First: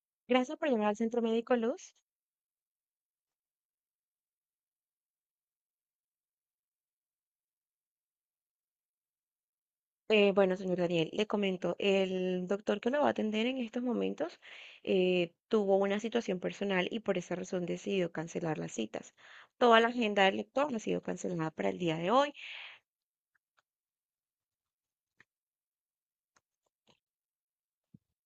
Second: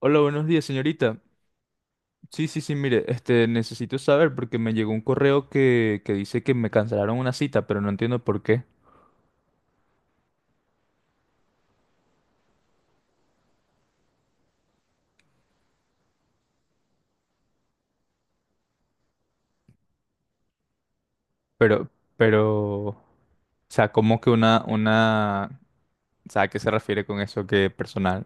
Hola, buenos Gracias días, por llamar al señorita. Centro Médico Luz. Sí, sí, sí, mire, necesito saber porque me llegó un correo que dice que me cancelaron una cita, pero no entiendo por qué. Bueno, señor Daniel, le comento, el doctor que lo va a atender en estos momentos tuvo una situación personal y por esa razón decidió cancelar las citas. Toda la agenda del doctor ha sido cancelada para el Pero, día de hoy. pero, o sea, cómo que una, o sea, ¿a qué se refiere con eso que personal?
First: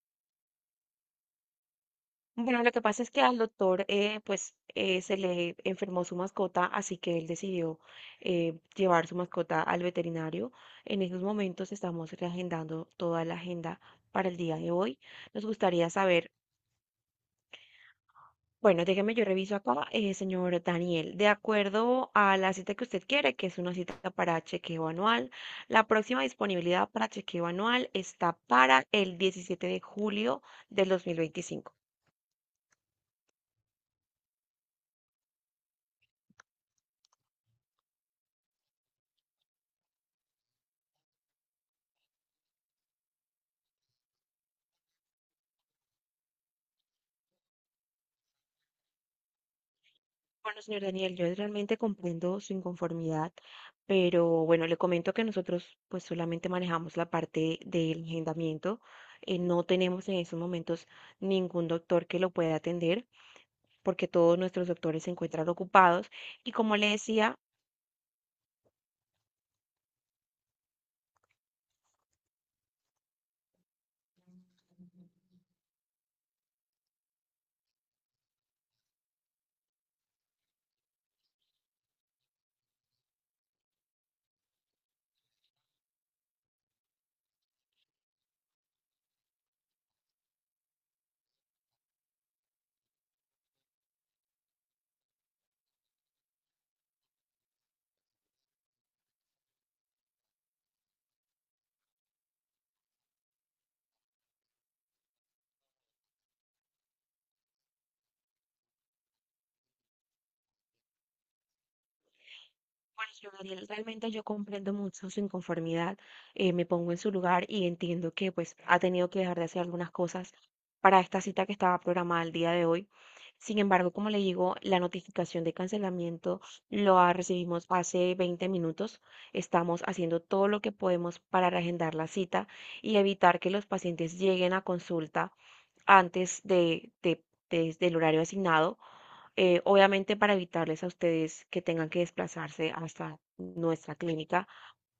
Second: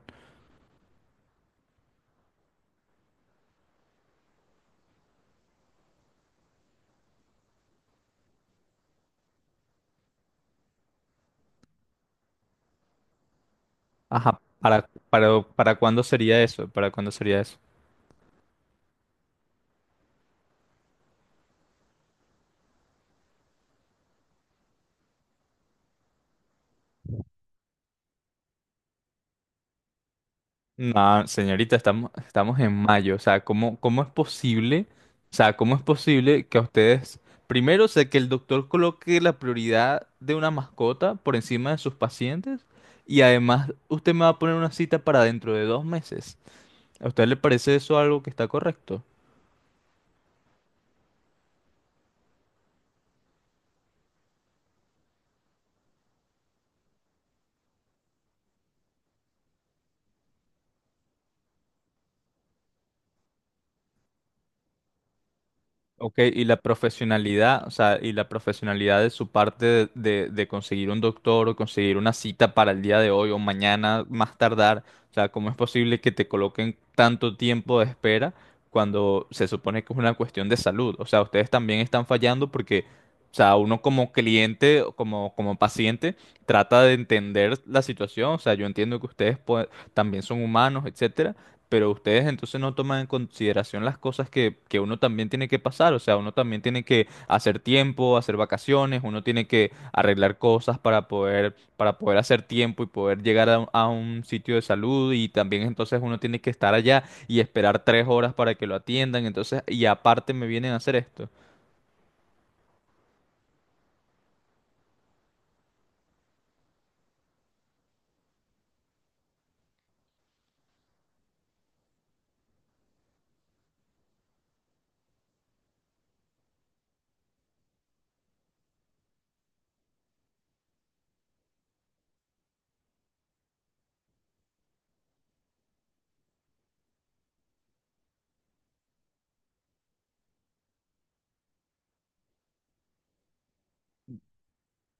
Bueno, lo que pasa es que al doctor pues se le enfermó su mascota, así que él decidió llevar su mascota al veterinario. En estos momentos estamos reagendando toda la agenda para el Ajá, día de ¿para, hoy. para, Nos para gustaría cuándo saber. sería eso? ¿Para cuándo sería eso? Bueno, déjeme, yo reviso acá, señor Daniel. De acuerdo a la cita que usted quiere, que es una cita para chequeo anual, la próxima disponibilidad para chequeo anual está para el 17 de julio del No, 2025. señorita, estamos en mayo. O sea, ¿cómo es posible? O sea, ¿cómo es posible que a ustedes, primero, sé que el doctor coloque la prioridad de una mascota por encima de sus pacientes y además usted me va a poner una cita para dentro de 2 meses? ¿A usted le parece eso algo que está correcto? Bueno, señor Daniel, yo realmente comprendo su inconformidad, pero bueno, le comento que nosotros pues solamente manejamos la parte del agendamiento. No tenemos en estos momentos ningún doctor que lo pueda atender porque todos nuestros doctores se encuentran ocupados. Ok, y Y la como le decía. profesionalidad, o sea, y la profesionalidad de su parte de conseguir un doctor o conseguir una cita para el día de hoy o mañana más tardar, o sea, ¿cómo es posible que te coloquen tanto tiempo de espera cuando se supone que es una cuestión de salud? O sea, ustedes también están fallando porque, o sea, uno como cliente, o como paciente, trata de entender la situación, o sea, yo entiendo que también son humanos, etcétera, pero ustedes entonces no toman en consideración las cosas que uno también tiene que pasar, o sea, uno también tiene que hacer tiempo, hacer vacaciones, uno tiene que arreglar cosas para poder hacer tiempo y poder llegar a un sitio de salud y también entonces uno tiene que estar allá y esperar 3 horas para que lo atiendan, entonces, y aparte me vienen a hacer esto. Bueno, yo, Daniel, realmente yo comprendo mucho su inconformidad, me pongo en su lugar y entiendo que pues ha tenido que dejar de hacer algunas cosas para esta cita que estaba programada el día de hoy. Sin embargo, como le digo, la notificación de cancelamiento lo ha recibimos hace 20 minutos. Estamos haciendo todo lo que podemos para reagendar la cita y evitar que los pacientes lleguen a consulta antes del horario asignado, obviamente para evitarles a ustedes que tengan que desplazarse hasta nuestra clínica,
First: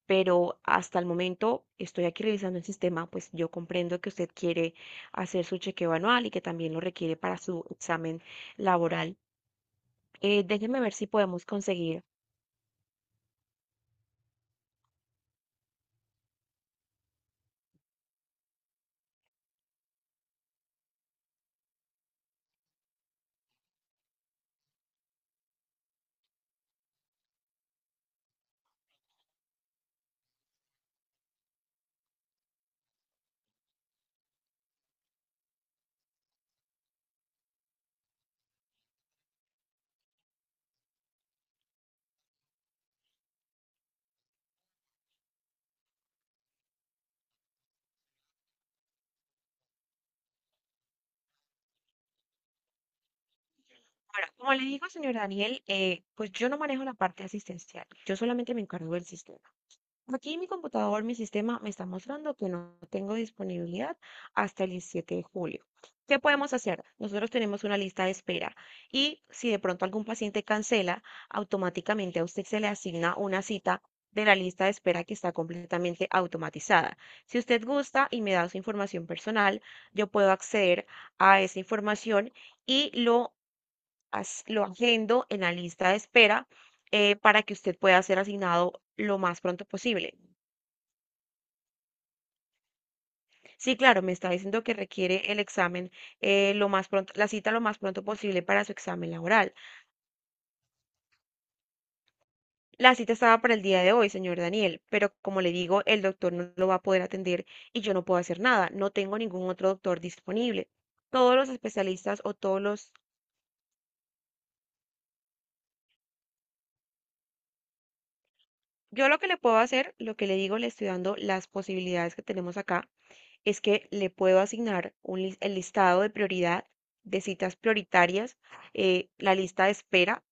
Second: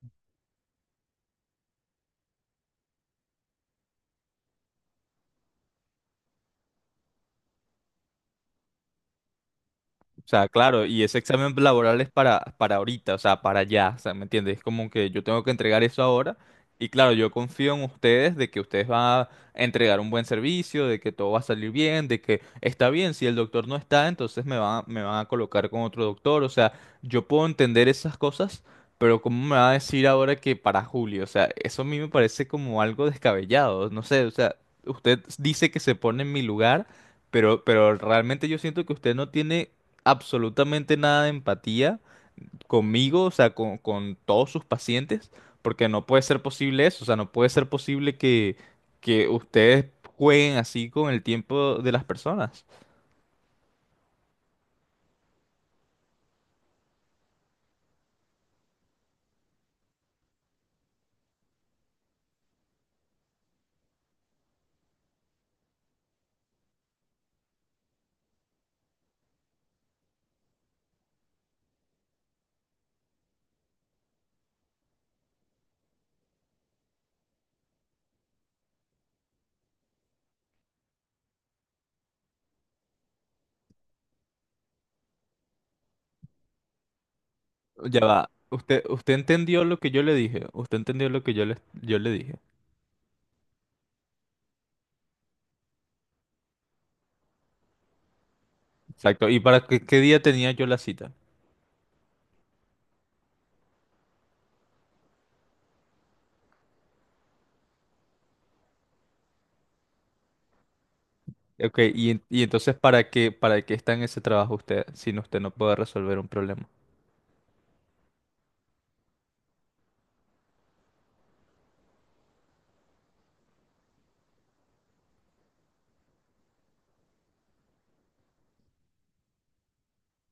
pero hasta el momento estoy aquí revisando el sistema, pues yo comprendo que usted quiere hacer su chequeo anual y que también lo requiere para su examen laboral. O sea, Déjeme claro, ver y si ese podemos examen laboral conseguir. es para ahorita, o sea, para allá, o sea, ¿me entiendes? Es como que yo tengo que entregar eso ahora y claro, yo confío en ustedes de que ustedes van a entregar un buen servicio, de que todo va a salir bien, de que está bien, si el doctor no está, entonces me van a colocar con otro doctor, o sea, yo puedo entender esas cosas, pero ¿cómo me va a decir ahora que para julio? O sea, eso a mí me parece como algo descabellado, no sé, o sea, usted dice que se pone en mi lugar. Pero realmente yo siento que usted no tiene absolutamente nada de empatía conmigo, o sea, con todos sus pacientes, porque no puede ser posible eso, o sea, no puede ser posible que ustedes jueguen así con el tiempo de las personas. Ahora, como le digo, señor Daniel, pues yo no manejo la parte asistencial, yo solamente me encargo del sistema. Aquí mi computador, mi sistema me está mostrando que no tengo disponibilidad hasta el 17 de julio. ¿Qué podemos hacer? Nosotros tenemos una lista de espera y si de pronto algún paciente cancela, automáticamente a usted se le asigna una cita de la lista de espera que está completamente automatizada. Si usted gusta y me da su información personal, yo puedo acceder a esa información y lo, lo agendo en la lista de espera para que usted Ya pueda ser va. asignado Usted lo más entendió pronto lo que yo le posible. dije. Usted entendió lo que yo le dije. Sí, claro, me está diciendo que requiere el examen lo más pronto, la cita lo más pronto posible para su examen Exacto. ¿Y laboral. para qué, qué día tenía yo la cita? La cita estaba para el día de hoy, señor Daniel, pero como le digo, el doctor no lo va a poder atender y yo no puedo hacer nada. No tengo ningún otro doctor disponible. Todos los Ok, especialistas o y todos entonces los... ¿para qué está en ese trabajo usted si usted no puede resolver un problema? Yo lo que le puedo hacer, lo que le digo, le estoy dando las posibilidades que tenemos acá, es que le puedo asignar el listado de prioridad de citas prioritarias, la lista de espera.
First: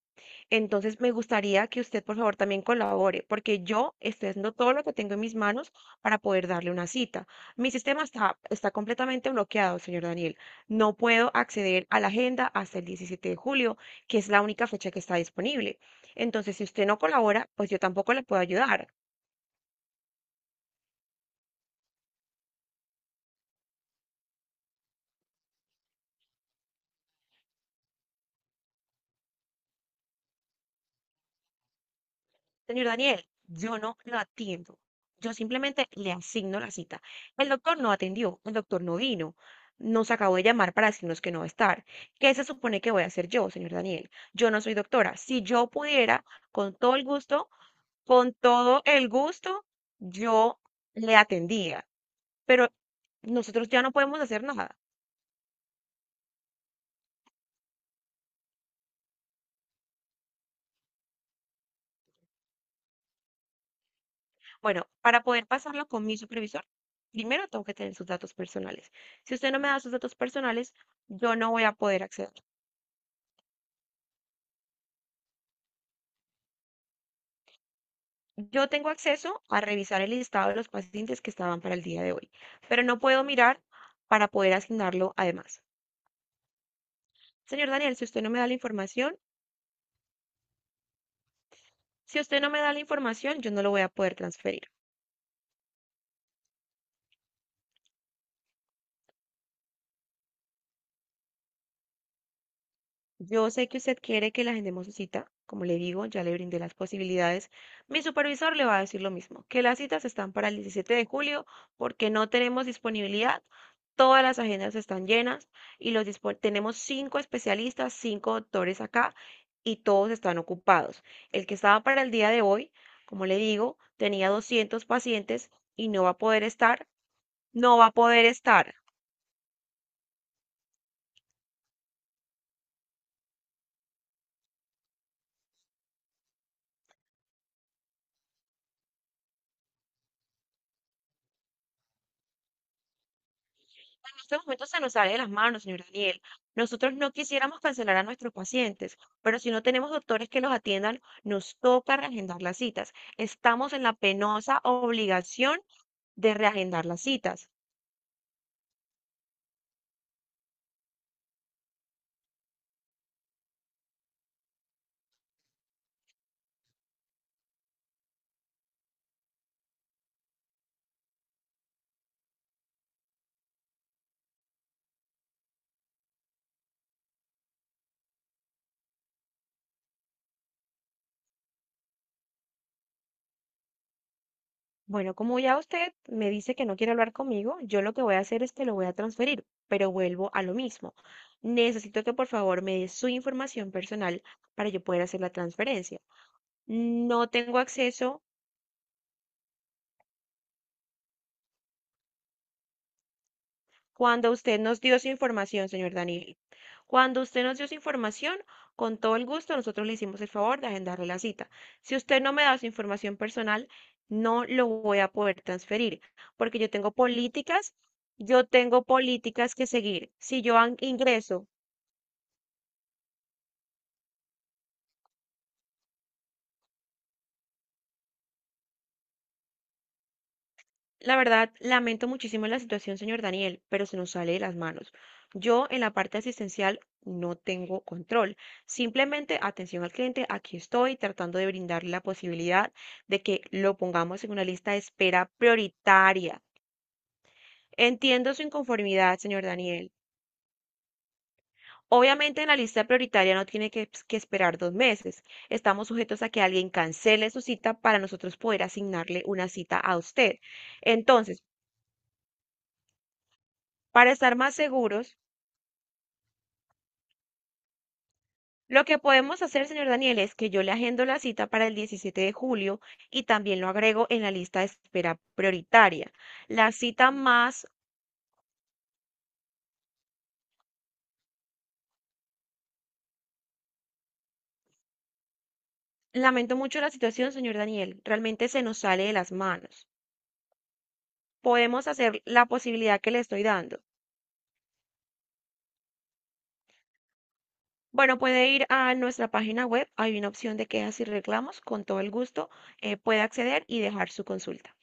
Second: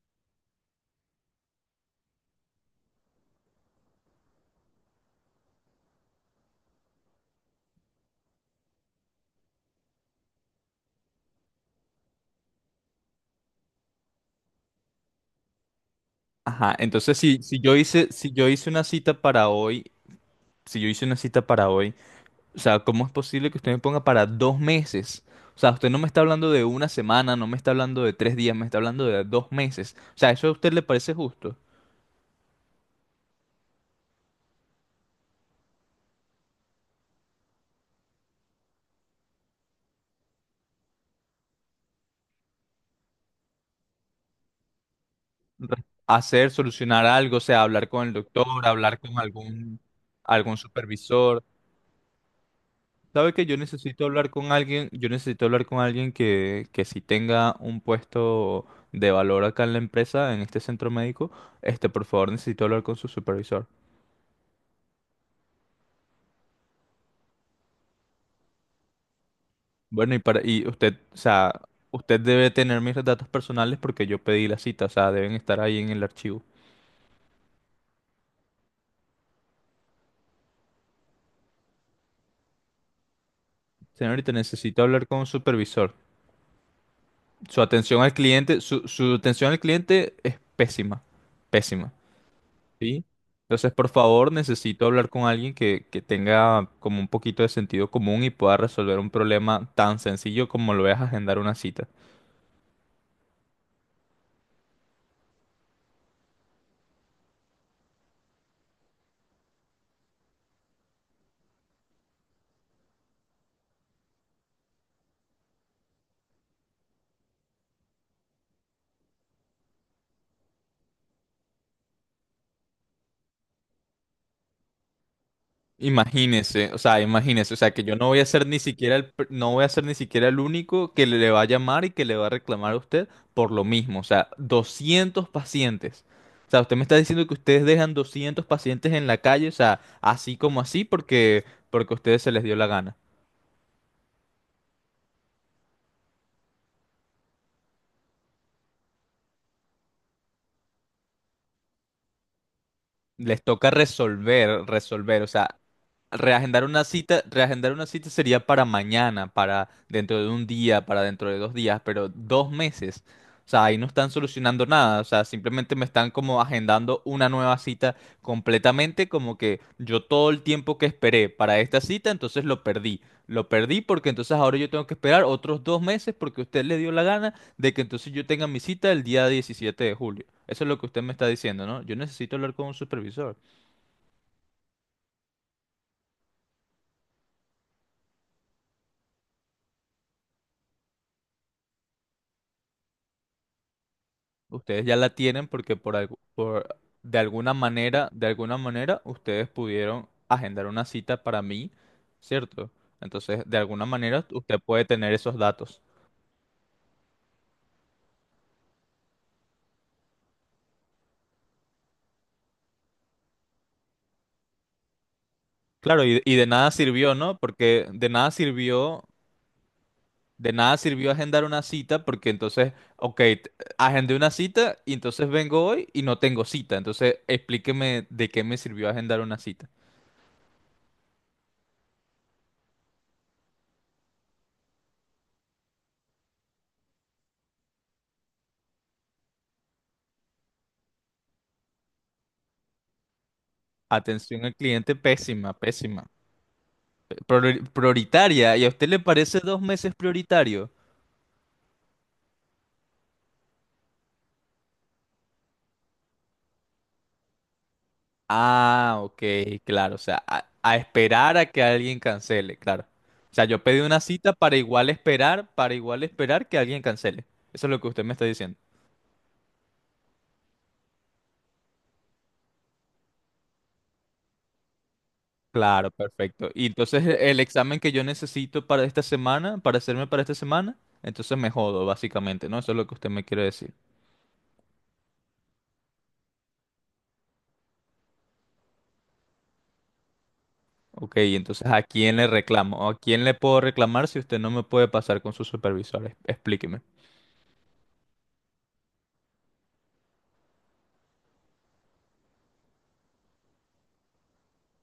Entonces, me gustaría que usted, por favor, también colabore, porque yo estoy haciendo todo lo que tengo en mis manos para poder darle una cita. Mi sistema está completamente bloqueado, señor Daniel. No puedo acceder a la agenda hasta el 17 de julio, que es la única fecha que está disponible. Entonces, si Ajá, usted no entonces colabora, pues yo tampoco le si puedo yo hice una ayudar. cita para hoy, si yo hice una cita para hoy, o sea, ¿cómo es posible que usted me ponga para 2 meses? O sea, usted no me está hablando de una semana, no me está hablando de 3 días, me está hablando de 2 meses. O sea, ¿eso a usted le parece justo? Señor Daniel, yo no lo atiendo. Yo simplemente le asigno la cita. El doctor no atendió, el doctor no vino. Nos acabó de llamar para decirnos que no va a estar. ¿Qué se supone que voy a hacer yo, señor Daniel? Yo no soy doctora. Si yo pudiera, Hacer, con todo el solucionar algo, o gusto, sea, hablar con el con doctor, todo hablar el con gusto, algún, algún yo le supervisor. atendía. Pero ¿Sabe que yo nosotros ya no necesito podemos hablar hacer con nada. alguien? Yo necesito hablar con alguien que sí tenga un puesto de valor acá en la empresa, en este centro médico. Por favor, necesito hablar con su supervisor. Bueno, para poder pasarlo con mi supervisor, primero tengo que tener sus datos personales. Si usted no me da sus Bueno, datos y para, y personales, usted, o yo no sea, voy a poder usted acceder. debe tener mis datos personales porque yo pedí la cita, o sea, deben estar ahí en el archivo. Yo tengo acceso a revisar el listado de los pacientes que estaban para el día de hoy, pero no puedo mirar para Señorita, poder necesito hablar asignarlo con un además. supervisor. Su Señor Daniel, atención si al usted no me da la cliente, su, información, su atención al cliente es pésima, pésima, si usted no me da la ¿sí? información, yo no lo Entonces, voy a por poder favor, transferir. necesito hablar con alguien que tenga como un poquito de sentido común y pueda resolver un problema tan sencillo como lo es agendar una cita. Yo sé que usted quiere que la agendemos su cita, como le digo, ya le brindé las posibilidades. Mi supervisor le va a decir lo mismo, que las citas están para el 17 de julio porque no tenemos disponibilidad, todas las agendas están llenas y tenemos cinco especialistas, cinco doctores acá y todos están ocupados. El que estaba para el día de hoy, como le digo, tenía 200 pacientes y no va a poder estar, Imagínese, o sea, no que va a yo no voy a poder ser ni estar. siquiera no voy a ser ni siquiera el único que le va a llamar y que le va a reclamar a usted por lo mismo, o sea, 200 pacientes. O sea, usted me está diciendo que ustedes dejan 200 pacientes en la calle, o sea, así como así porque a ustedes se les dio la gana. Este momento se nos sale de las manos, señor Daniel. Nosotros no quisiéramos cancelar a nuestros pacientes, pero si no tenemos doctores que los atiendan, nos toca reagendar las citas. Les toca Estamos en la penosa resolver, resolver, o sea, obligación de reagendar las citas. reagendar una cita sería para mañana, para dentro de un día, para dentro de 2 días, pero dos meses. O sea, ahí no están solucionando nada, o sea, simplemente me están como agendando una nueva cita completamente, como que yo todo el tiempo que esperé para esta cita, entonces lo perdí. Lo perdí porque entonces ahora yo tengo que esperar otros 2 meses porque usted le dio la gana de que entonces yo tenga mi cita el día 17 de julio. Eso es lo que usted me está diciendo, ¿no? Yo necesito hablar con un supervisor. Bueno, como ya usted me dice que no quiere hablar conmigo, yo lo que voy a hacer es que lo voy a transferir, pero vuelvo a lo mismo. Necesito que por favor me dé su información personal para yo Ustedes ya poder la hacer la tienen porque por transferencia. algo, No tengo acceso. de alguna manera, ustedes pudieron agendar una cita para mí, ¿cierto? Entonces, de alguna manera, Cuando usted usted nos puede dio su tener esos información, datos. señor Daniel, cuando usted nos dio su información, con todo el gusto nosotros le hicimos el favor de agendarle la cita. Si usted no me da su información personal, no lo voy a poder transferir, Claro, y de porque nada sirvió, ¿no? Porque de nada yo tengo sirvió. políticas que seguir. Si De yo nada sirvió agendar ingreso. una cita porque entonces, ok, agendé una cita y entonces vengo hoy y no tengo cita. Entonces, explíqueme de qué me sirvió agendar una cita. La verdad, lamento muchísimo la situación, señor Daniel, pero se nos sale de las manos. Yo en la parte asistencial no tengo control. Simplemente atención al cliente, aquí estoy tratando de brindarle la posibilidad de que lo pongamos en Atención una al lista de cliente, espera pésima, pésima. prioritaria. Entiendo su Prioritaria, ¿y a usted le inconformidad, parece señor dos Daniel. meses prioritario? Obviamente en la lista prioritaria no tiene que esperar 2 meses. Estamos sujetos a que alguien cancele su cita para nosotros poder Ah, asignarle ok, una cita a claro, o sea, usted. A esperar Entonces, a que alguien cancele, claro. O sea, yo pedí una para cita estar más seguros, para igual esperar que alguien cancele. Eso es lo que usted me está diciendo. lo que podemos hacer, señor Daniel, es que yo le agendo la cita para el 17 de julio y también lo agrego en la lista de espera Claro, prioritaria. perfecto. Y La entonces cita el más, examen que yo necesito para esta semana, para hacerme para esta semana, entonces me jodo, básicamente, ¿no? Eso es lo que usted me quiere decir. lamento mucho la situación, señor Daniel, realmente se nos sale de las manos. Ok, entonces ¿a Podemos quién hacer le la reclamo? ¿O ¿a posibilidad que le quién le estoy puedo dando. reclamar si usted no me puede pasar con su supervisor? Explíqueme. Bueno, puede ir a nuestra página web, hay una opción de quejas y reclamos, con todo el gusto, puede acceder y dejar su consulta.